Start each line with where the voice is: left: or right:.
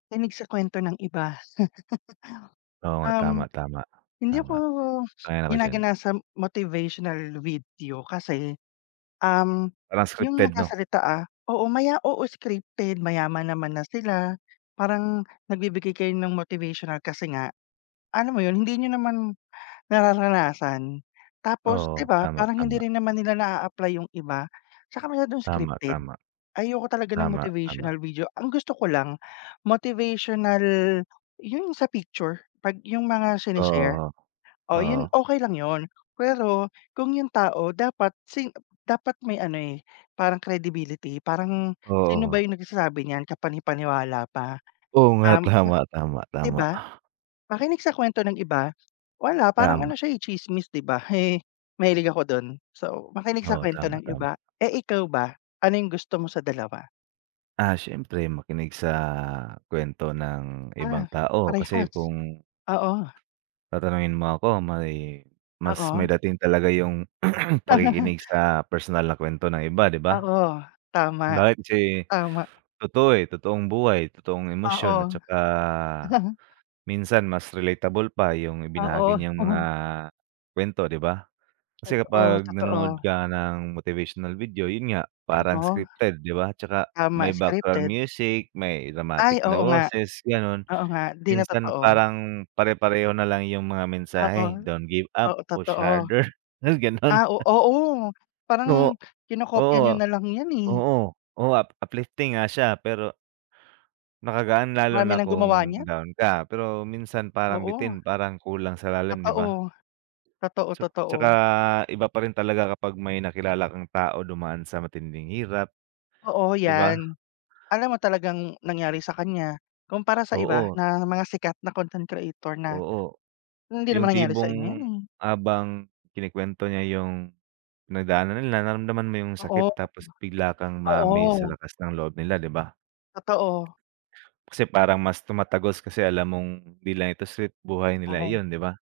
left: Kinig sa kuwento ng iba.
right: Oo nga. Tama,
left: Um,
right: tama.
left: hindi
right: Tama,
left: ako
right: ayon ako diyan.
left: ginaganasam motivational video kasi, um-
right: Parang
left: yung
right: scripted, 'no?
left: nagsasalita, ah- oo, maya oo, scripted, mayaman naman na sila, parang, nagbibigay kayo ng motivational kasi nga, alam mo 'yon, hindi niyo naman nararanasan, tapos, 'di
right: Oo,
left: ba,
right: tama,
left: parang hindi
right: tama.
left: rin naman nila na-a-apply yung iba, tsaka masyadong
right: Tama,
left: scripted.
right: tama.
left: Ayoko talaga ng
right: Tama, tama.
left: motivational video, ang gusto ko lang motivational 'yon sa picture, 'pag yung mga shine-share.
right: Oo, o
left: Oh, 'yon
right: oo.
left: okey lang 'yon, pero, kung yung tao dapat sing ep dapat may ano, eh, parang credibility. Parang sino ba
right: Oo.
left: yung nagsasabi niyan? Kapanipaniwala pa,
right: Oo nga,
left: um, hmm,
right: tama, tama,
left: 'di
right: tama.
left: ba? Makinig sa kuwento ng iba, wala parang
right: Tama.
left: ano siya, eh, tsismis, 'di ba? Mahilig ako do'n. So, makinig sa
right: Oo,
left: kuwento
right: tama,
left: ng
right: tama.
left: iba. Eh, ikaw ba, ano yung gusto mo sa dalawa?
right: Ah, siyempre makinig sa kuwento ng ibang
left: Ah,
right: tao kasi
left: parehas,
right: kung
left: oo.
right: Tatanungin mo ako, may, mas may
left: Oo.
right: dating talaga yung, pakikinig sa personal na kuwento ng iba, 'di ba?
left: Oo, tama,
right: Bakit si
left: tama.
right: totoo, eh, totoong buhay, totoong emosyon at
left: Oo.
right: tsaka minsan mas relatable pa, yung ibinahagi
left: Oo.
right: niyang mga kuwento, 'di ba? Kasi
left: Totoo,
right: kapag nanonood
left: totoo.
right: ka ng motivational video, 'yon nga,
left: Tang
right: parang
left: oh,
right: scripted, 'di ba? Tsaka
left: tama,
right: may background
left: scripted.
right: music, may
left: Ay,
right: dramatic na
left: oo nga.
right: boses, gano'n.
left: Oo nga, 'di na
right: Minsan
left: totoo.
right: parang pare-pareho na lang yung mga
left: Ah,
right: mensahe.
left: oh.
right: "Don't give up,
left: Oo,
right: push
left: totoo.
right: harder." May, gano'n.
left: Ah, o oo parang
right: No
left: kinokopya niyo
right: Oo,
left: na lang yan, eh.
right: oo, oo up uplifting nga siya pero Nakagaan lalo
left: Marami
right: na
left: nang gumawa
right: kung
left: niyan.
right: down ka. Pero minsan parang
left: Oo.
right: bitin, parang kulang sa lalim, 'di
left: Totoo,
right: ba?
left: totoo,
right: Ts
left: totoo.
right: tsaka iba pa rin talaga kapag may nakilala kang tao dumaan sa matinding hirap,
left: Oo,
right: 'di ba?
left: yan. Alam mo talagang nangyari sa kanya, kumpara sa iba,
right: Oo.
left: na mga sikat na content creator na,
right: Oo.
left: "Hindi
right: Yung
left: naman nangyari sa inyo
right: tipong
left: yan, eh".
right: habang kinikuwento niya yung, pinagdaanan nila, nararamdaman mo yung
left: Oo.
right: sakit, tapos bigla kang ma-amaze sa
left: Oo.
right: lakas ng loob nila, 'di ba?
left: Totoo.
right: Kasi parang mas tumatagos, kasi alam mong 'di lang 'to script, buhay nila
left: Parang
right: iyon, 'di ba?